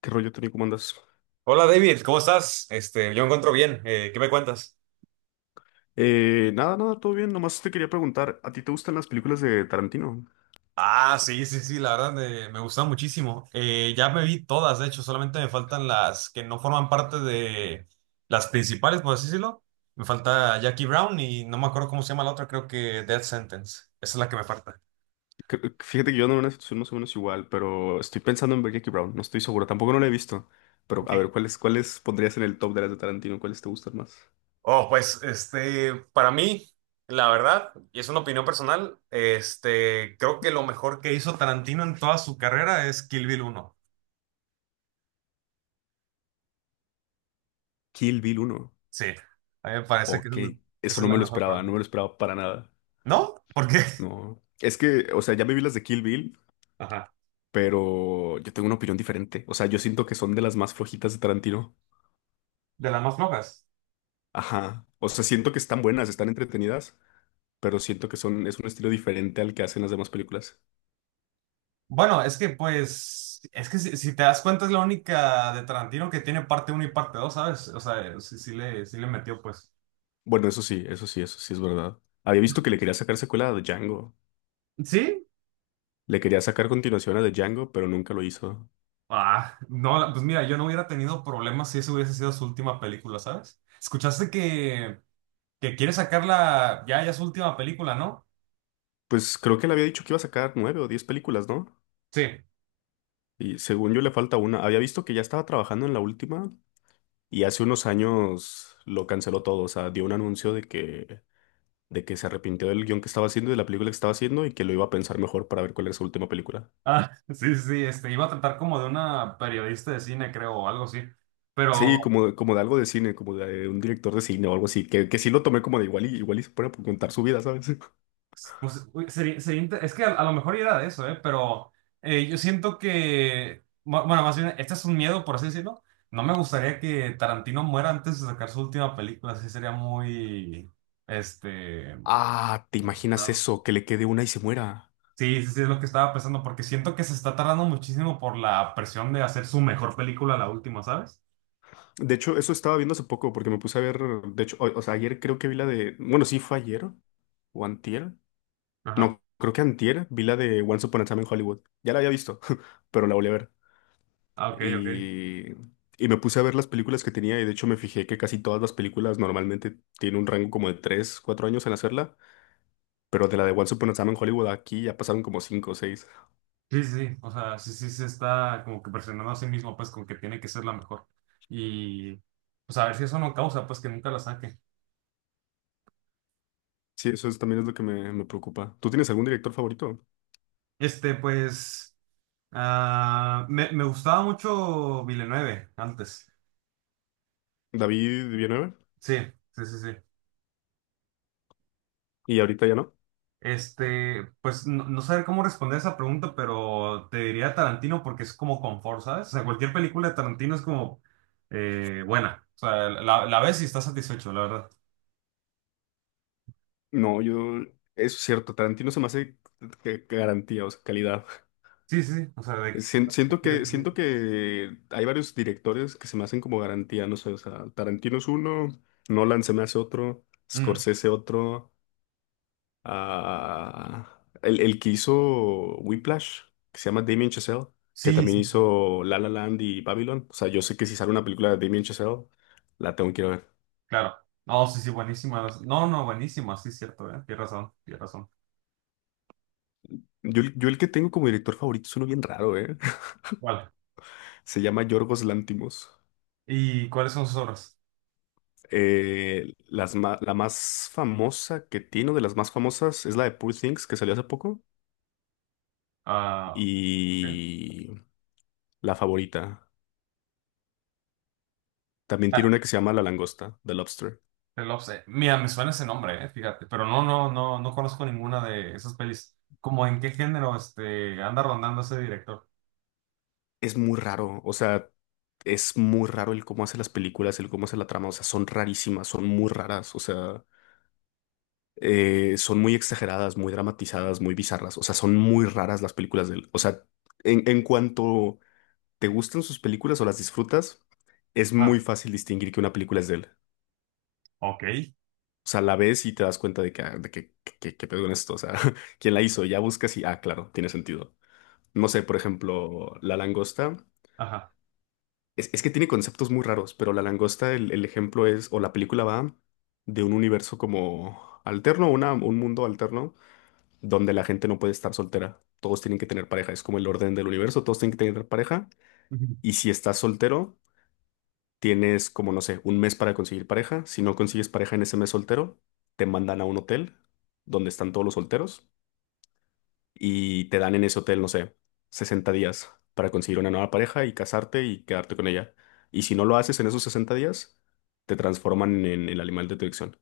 ¿Qué rollo, Tony? ¿Cómo andas? Hola David, ¿cómo estás? Yo me encuentro bien. ¿Qué me cuentas? Nada, todo bien. Nomás te quería preguntar, ¿a ti te gustan las películas de Tarantino? Ah, sí, sí, sí, la verdad me gusta muchísimo. Ya me vi todas, de hecho, solamente me faltan las que no forman parte de las principales, por así decirlo. Me falta Jackie Brown y no me acuerdo cómo se llama la otra, creo que Death Sentence. Esa es la que me falta. Fíjate que yo ando en una situación más o menos igual, pero estoy pensando en ver Jackie Brown. No estoy seguro, tampoco no la he visto. Pero a ver, Bien. ¿cuáles pondrías en el top de las de Tarantino? ¿Cuáles te gustan más? Oh, pues, para mí, la verdad, y es una opinión personal, creo que lo mejor que hizo Tarantino en toda su carrera es Kill Bill uno. Kill Bill uno. Sí, a mí me parece que es Ok, eso esa es no la me lo mejor para esperaba, mí. no me lo esperaba para nada. ¿No? ¿Por qué? No, es que, o sea, ya me vi las de Kill Bill, Ajá. pero yo tengo una opinión diferente. O sea, yo siento que son de las más flojitas de Tarantino. De las más flojas. Ajá, o sea, siento que están buenas, están entretenidas, pero siento que son, es un estilo diferente al que hacen las demás películas. Bueno, es que si te das cuenta es la única de Tarantino que tiene parte uno y parte dos, ¿sabes? O sea, sí le metió pues. Bueno, eso sí, eso sí, eso sí es verdad. Había visto que le quería sacar secuela a Django. ¿Sí? Le quería sacar continuación a The Django, pero nunca lo hizo. Ah, no, pues mira, yo no hubiera tenido problemas si esa hubiese sido su última película, ¿sabes? Escuchaste que, que quiere sacarla ya, su última película, ¿no? Pues creo que le había dicho que iba a sacar nueve o diez películas, ¿no? Sí. Y según yo le falta una. Había visto que ya estaba trabajando en la última y hace unos años lo canceló todo. O sea, dio un anuncio de que se arrepintió del guión que estaba haciendo y de la película que estaba haciendo y que lo iba a pensar mejor para ver cuál era su última película. Ah, sí, sí, sí, iba a tratar como de una periodista de cine, creo, o algo así. Sí, Pero como, como de algo de cine, como de un director de cine o algo así, que sí lo tomé como de igual y igual y se pone a contar su vida, ¿sabes? pues uy, es que a lo mejor era de eso, ¿eh? Pero yo siento que, bueno, más bien, este es un miedo, por así decirlo. No me gustaría que Tarantino muera antes de sacar su última película, así sería muy, este... Ah, ¿te imaginas no. eso? Que le quede una y se muera. Sí, sí, sí, es lo que estaba pensando, porque siento que se está tardando muchísimo por la presión de hacer su mejor película, la última, ¿sabes? De hecho, eso estaba viendo hace poco porque me puse a ver, de hecho, o sea, ayer creo que vi la de, bueno, sí fue ayer o antier, Ajá. no, creo que antier vi la de Once Upon a Time in Hollywood. Ya la había visto, pero la volví a ver. Ah, ok, ok. Y, y me puse a ver las películas que tenía y de hecho me fijé que casi todas las películas normalmente tienen un rango como de 3 4 años en hacerla. Pero de la de Once Upon a Time en Hollywood aquí ya pasaron como cinco o seis. Sí, sí, sí, o sea, sí, sí, se está como que presionando a sí mismo, pues, con que tiene que ser la mejor. Y, pues, a ver si eso no causa, pues, que nunca la saque. Sí, eso es, también es lo que me preocupa. ¿Tú tienes algún director favorito? Pues, ah, me gustaba mucho Villeneuve antes. David Villanueva. Sí, sí, sí, sí. ¿Y ahorita ya no? Pues, no saber cómo responder esa pregunta, pero te diría Tarantino porque es como confort, ¿sabes? O sea, cualquier película de Tarantino es como buena. O sea, la ves y estás satisfecho, la verdad. No, yo... Eso es cierto, Tarantino se me hace que garantía, o sea, calidad. Sí, sí, sí, o sea. Siento que hay varios directores que se me hacen como garantía, no sé, o sea, Tarantino es uno, Nolan se me hace otro, Mm. Scorsese otro. El que hizo Whiplash, que se llama Damien Chazelle, que Sí, también sí, sí, hizo La La Land y Babylon. O sea, yo sé que si sale una película de Damien Chazelle, la tengo que ir a ver. claro. No, sí, sí, buenísima. No, no, buenísima, sí, cierto, ¿eh? Tienes razón, tienes razón. Yo, yo el que tengo como director favorito es uno bien raro, ¿eh? Vale. Se llama Yorgos Lantimos. ¿Y cuáles son sus obras? La más famosa que tiene, o de las más famosas, es la de Poor Things, que salió hace poco. Ah, ¿qué? Y la favorita. También Ah, tiene una que se llama La Langosta, The Lobster. Mira, me suena ese nombre, fíjate, pero no, no, no, no conozco ninguna de esas pelis. ¿Cómo en qué género anda rondando ese director? Es muy raro, o sea, es muy raro el cómo hace las películas, el cómo hace la trama, o sea, son rarísimas, son muy raras, o sea, son muy exageradas, muy dramatizadas, muy bizarras, o sea, son muy raras las películas de él. O sea, en cuanto te gustan sus películas o las disfrutas, es Ah, muy fácil distinguir que una película es de él. ok. O sea, la ves y te das cuenta de que, ah, de que, qué pedo con esto, o sea, quién la hizo, ya buscas y, ah, claro, tiene sentido. No sé, por ejemplo, La Langosta. Ajá. Es que tiene conceptos muy raros, pero la langosta, el ejemplo es, o la película va de un universo como alterno, una, un mundo alterno, donde la gente no puede estar soltera. Todos tienen que tener pareja. Es como el orden del universo, todos tienen que tener pareja. Ujú. Y si estás soltero, tienes como, no sé, un mes para conseguir pareja. Si no consigues pareja en ese mes soltero, te mandan a un hotel donde están todos los solteros y te dan en ese hotel, no sé, 60 días para conseguir una nueva pareja y casarte y quedarte con ella. Y si no lo haces en esos 60 días, te transforman en el animal de tu elección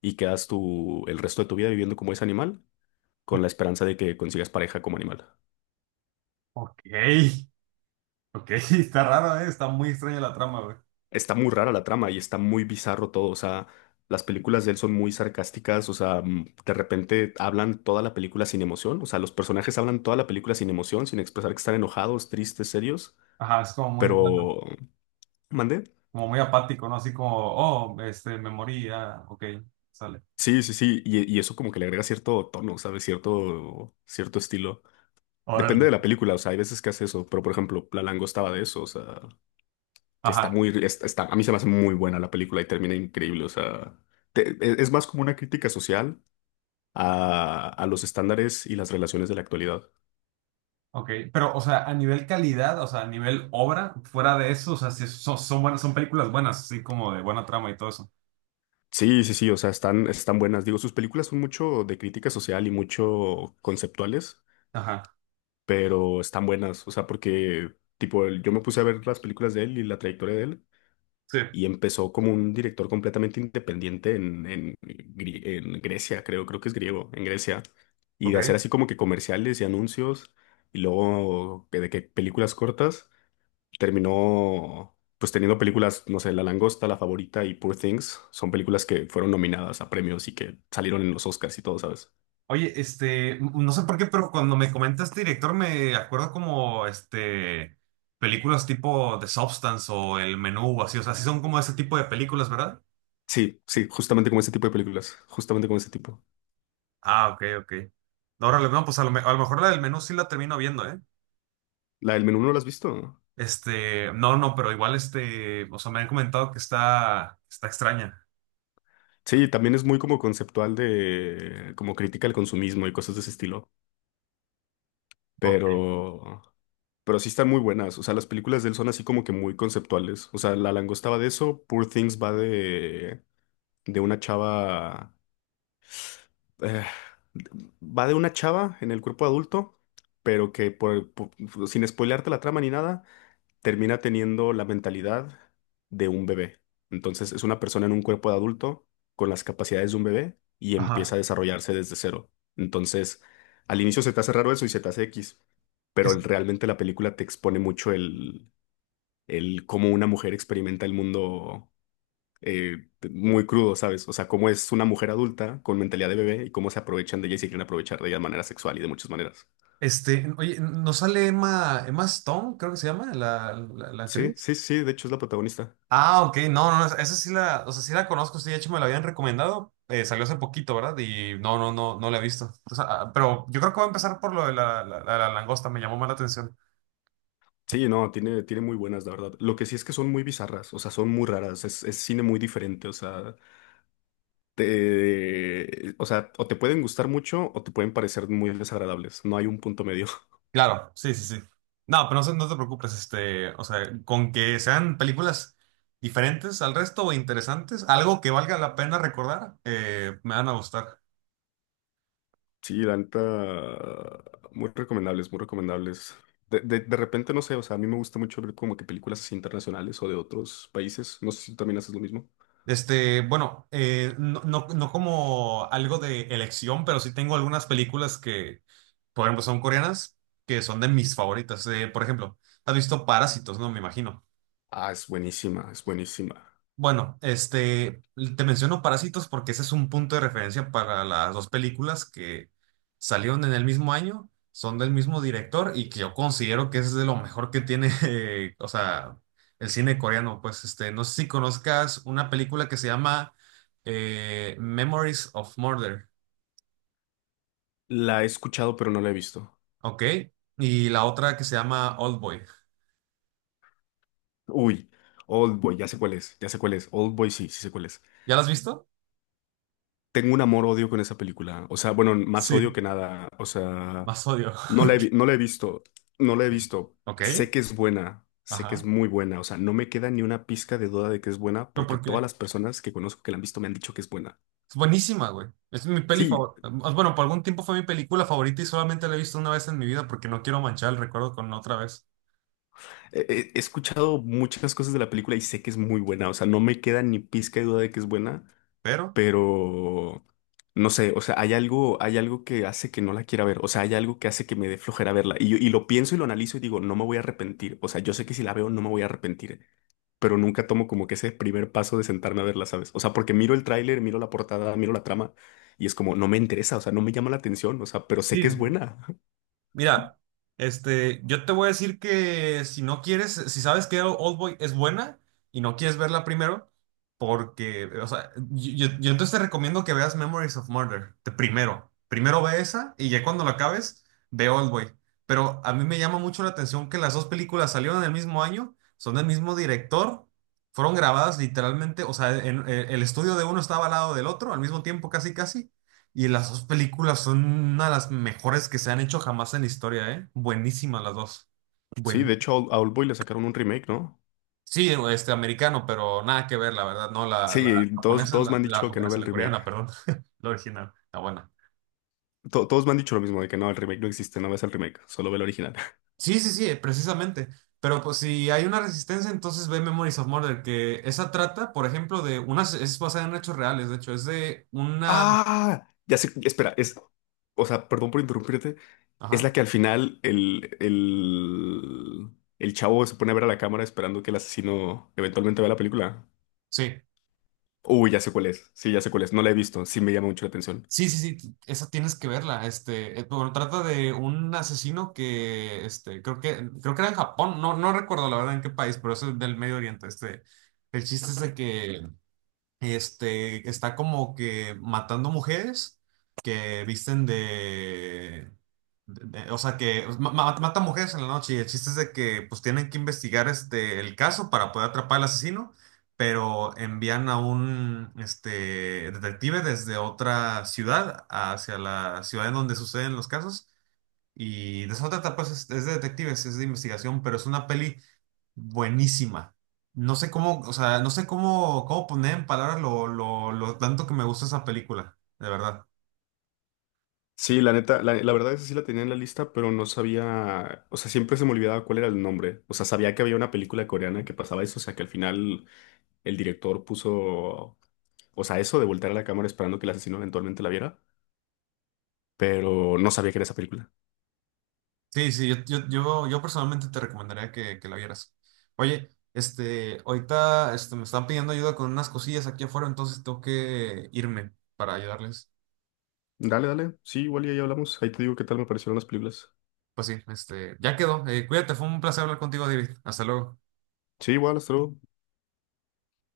y quedas tú el resto de tu vida viviendo como ese animal con la esperanza de que consigas pareja como animal. Ok. Ok, está raro, está muy extraña la trama, güey. Está muy rara la trama y está muy bizarro todo, o sea, las películas de él son muy sarcásticas, o sea, de repente hablan toda la película sin emoción, o sea, los personajes hablan toda la película sin emoción, sin expresar que están enojados, tristes, serios, Ajá, es como muy plano, pero... ¿Mandé? como muy apático, ¿no? Así como, oh, me morí, ah, ok, sale. Sí, sí, sí, y eso como que le agrega cierto tono, ¿sabes? Cierto, cierto estilo. Depende Órale. de la película, o sea, hay veces que hace eso, pero por ejemplo, La Langosta estaba de eso, o sea, que está Ajá, muy, está, a mí se me hace muy buena la película y termina increíble, o sea, es más como una crítica social a los estándares y las relaciones de la actualidad. ok. Pero, o sea, a nivel calidad, o sea, a nivel obra, fuera de eso, o sea, si son buenas, son películas buenas, así como de buena trama y todo eso. Sí, sí, sí, o sea, están, están buenas. Digo, sus películas son mucho de crítica social y mucho conceptuales, Ajá, pero están buenas, o sea, porque, tipo, yo me puse a ver las películas de él y la trayectoria de él. sí, Y empezó como un director completamente independiente en, en Grecia, creo, creo que es griego, en Grecia, y de hacer ok. así como que comerciales y anuncios, y luego de que películas cortas, terminó pues teniendo películas, no sé, La Langosta, La Favorita y Poor Things, son películas que fueron nominadas a premios y que salieron en los Oscars y todo, ¿sabes? Oye, no sé por qué, pero cuando me comenta este director me acuerdo como, películas tipo The Substance o El Menú o así, o sea, sí son como ese tipo de películas, ¿verdad? Sí, sí, justamente como ese tipo de películas, justamente como ese tipo. Ah, ok, ok. Ahora, no, pues a lo mejor la del menú sí la termino viendo, ¿eh? La del menú no la has visto. No, no, pero igual o sea, me han comentado que está extraña. Sí, también es muy como conceptual de, como crítica al consumismo y cosas de ese estilo, Ok. pero, pero sí están muy buenas. O sea, las películas de él son así como que muy conceptuales. O sea, La Langosta va de eso, Poor Things va de una chava, eh, va de una chava en el cuerpo adulto, pero que por, sin spoilearte la trama ni nada termina teniendo la mentalidad de un bebé. Entonces es una persona en un cuerpo de adulto con las capacidades de un bebé y empieza a Ajá. desarrollarse desde cero. Entonces, al inicio se te hace raro eso y se te hace X, pero Es- realmente la película te expone mucho el cómo una mujer experimenta el mundo muy crudo, ¿sabes? O sea, cómo es una mujer adulta con mentalidad de bebé y cómo se aprovechan de ella y se quieren aprovechar de ella de manera sexual y de muchas maneras. Oye, ¿nos sale Emma Stone, creo que se llama, la Sí, actriz? sí, sí, de hecho es la protagonista. Ah, ok, no, no, no, esa sí la, o sea, sí la conozco, sí, de hecho me la habían recomendado, salió hace poquito, ¿verdad? Y no, no, no, no la he visto. O sea, ah, pero yo creo que voy a empezar por lo de la langosta, me llamó más la atención. Sí, no, tiene, tiene muy buenas, la verdad. Lo que sí es que son muy bizarras, o sea, son muy raras, es cine muy diferente, o sea, te, o sea, o te pueden gustar mucho o te pueden parecer muy desagradables, no hay un punto medio. Claro, sí, sí, sí. No, pero no, no te preocupes, o sea, con que sean películas diferentes al resto o interesantes, algo que valga la pena recordar, me van a gustar. Sí, la neta, muy recomendables, muy recomendables. De repente, no sé, o sea, a mí me gusta mucho ver como que películas así internacionales o de otros países, no sé si tú también haces lo mismo. Bueno, no, no, no como algo de elección, pero sí tengo algunas películas que, por ejemplo, son coreanas, que son de mis favoritas. Por ejemplo, has visto Parásitos, ¿no? Me imagino. Ah, es buenísima, es buenísima. Bueno, te menciono Parásitos porque ese es un punto de referencia para las dos películas que salieron en el mismo año, son del mismo director y que yo considero que es de lo mejor que tiene, o sea, el cine coreano. Pues, no sé si conozcas una película que se llama Memories of Murder, La he escuchado, pero no la he visto. ¿ok? Y la otra que se llama Oldboy. Uy, Oldboy, ya sé cuál es, ya sé cuál es, Oldboy sí, sí sé cuál es. ¿Ya la has visto? Tengo un amor-odio con esa película. O sea, bueno, más odio Sí. que nada. O sea, Más odio. no la he, no la he visto. No la he visto. Ok, ok, Sé que es buena. Sé que es ajá. muy buena. O sea, no me queda ni una pizca de duda de que es buena ¿Pero porque por todas qué? las personas que conozco que la han visto me han dicho que es buena. Es buenísima, güey. Es mi peli Sí, favorita. Bueno, por algún tiempo fue mi película favorita y solamente la he visto una vez en mi vida porque no quiero manchar el recuerdo con otra vez. he, he escuchado muchas cosas de la película y sé que es muy buena. O sea, no me queda ni pizca de duda de que es buena, Pero pero no sé, o sea, hay algo que hace que no la quiera ver, o sea, hay algo que hace que me dé flojera verla. Y, y lo pienso y lo analizo y digo, no me voy a arrepentir, o sea, yo sé que si la veo no me voy a arrepentir, pero nunca tomo como que ese primer paso de sentarme a verla, ¿sabes? O sea, porque miro el tráiler, miro la portada, miro la trama y es como, no me interesa, o sea, no me llama la atención, o sea, pero sé que es sí, buena. mira, yo te voy a decir que si no quieres, si sabes que Oldboy es buena y no quieres verla primero, porque, o sea, yo entonces te recomiendo que veas Memories of Murder, de primero. Primero ve esa y ya cuando la acabes, ve Oldboy. Pero a mí me llama mucho la atención que las dos películas salieron en el mismo año, son del mismo director, fueron grabadas literalmente, o sea, el estudio de uno estaba al lado del otro, al mismo tiempo casi casi, y las dos películas son una de las mejores que se han hecho jamás en la historia, ¿eh? Buenísimas las dos. Sí, de Buenísimas. hecho, a Old- Boy le sacaron un remake, ¿no? Sí, este americano, pero nada que ver, la verdad, no, la Sí, todos, japonesa, es todos me la, han la dicho que no japonesa, vea el la remake. coreana, perdón, la original, la buena. Todos me han dicho lo mismo, de que no, el remake no existe, no veas el remake, solo ve el original. Sí, sí, sí, precisamente. Pero pues si hay una resistencia, entonces ve Memories of Murder, que esa trata, por ejemplo, de unas, es basada en hechos reales, de hecho, es de una. Ah, ya sé, espera, es, o sea, perdón por interrumpirte, es la Ajá, que al final el chavo se pone a ver a la cámara esperando que el asesino eventualmente vea la película. sí. Uy, ya sé cuál es, sí, ya sé cuál es, no la he visto, sí me llama mucho la atención. Sí, sí, sí, esa tienes que verla. Bueno, trata de un asesino que, creo que era en Japón, no recuerdo la verdad en qué país, pero es del Medio Oriente. El chiste es de que está como que matando mujeres que visten o sea, que mata mujeres en la noche y el chiste es de que pues tienen que investigar el caso para poder atrapar al asesino, pero envían a un detective desde otra ciudad hacia la ciudad en donde suceden los casos y de eso trata, pues es de detectives, es de investigación, pero es una peli buenísima. No sé cómo, o sea, no sé cómo poner en palabras lo tanto que me gusta esa película, de verdad. Sí, la neta, la verdad es que sí la tenía en la lista, pero no sabía, o sea, siempre se me olvidaba cuál era el nombre. O sea, sabía que había una película coreana que pasaba eso, o sea, que al final el director puso, o sea, eso de voltear a la cámara esperando que el asesino eventualmente la viera, pero no sabía que era esa película. Sí, sí, yo personalmente te recomendaría que la vieras. Oye, ahorita me están pidiendo ayuda con unas cosillas aquí afuera, entonces tengo que irme para ayudarles. Dale, dale. Sí, igual y ahí hablamos. Ahí te digo qué tal me parecieron las películas. Pues sí, ya quedó. Cuídate, fue un placer hablar contigo, David. Hasta luego. Sí, igual, hasta luego.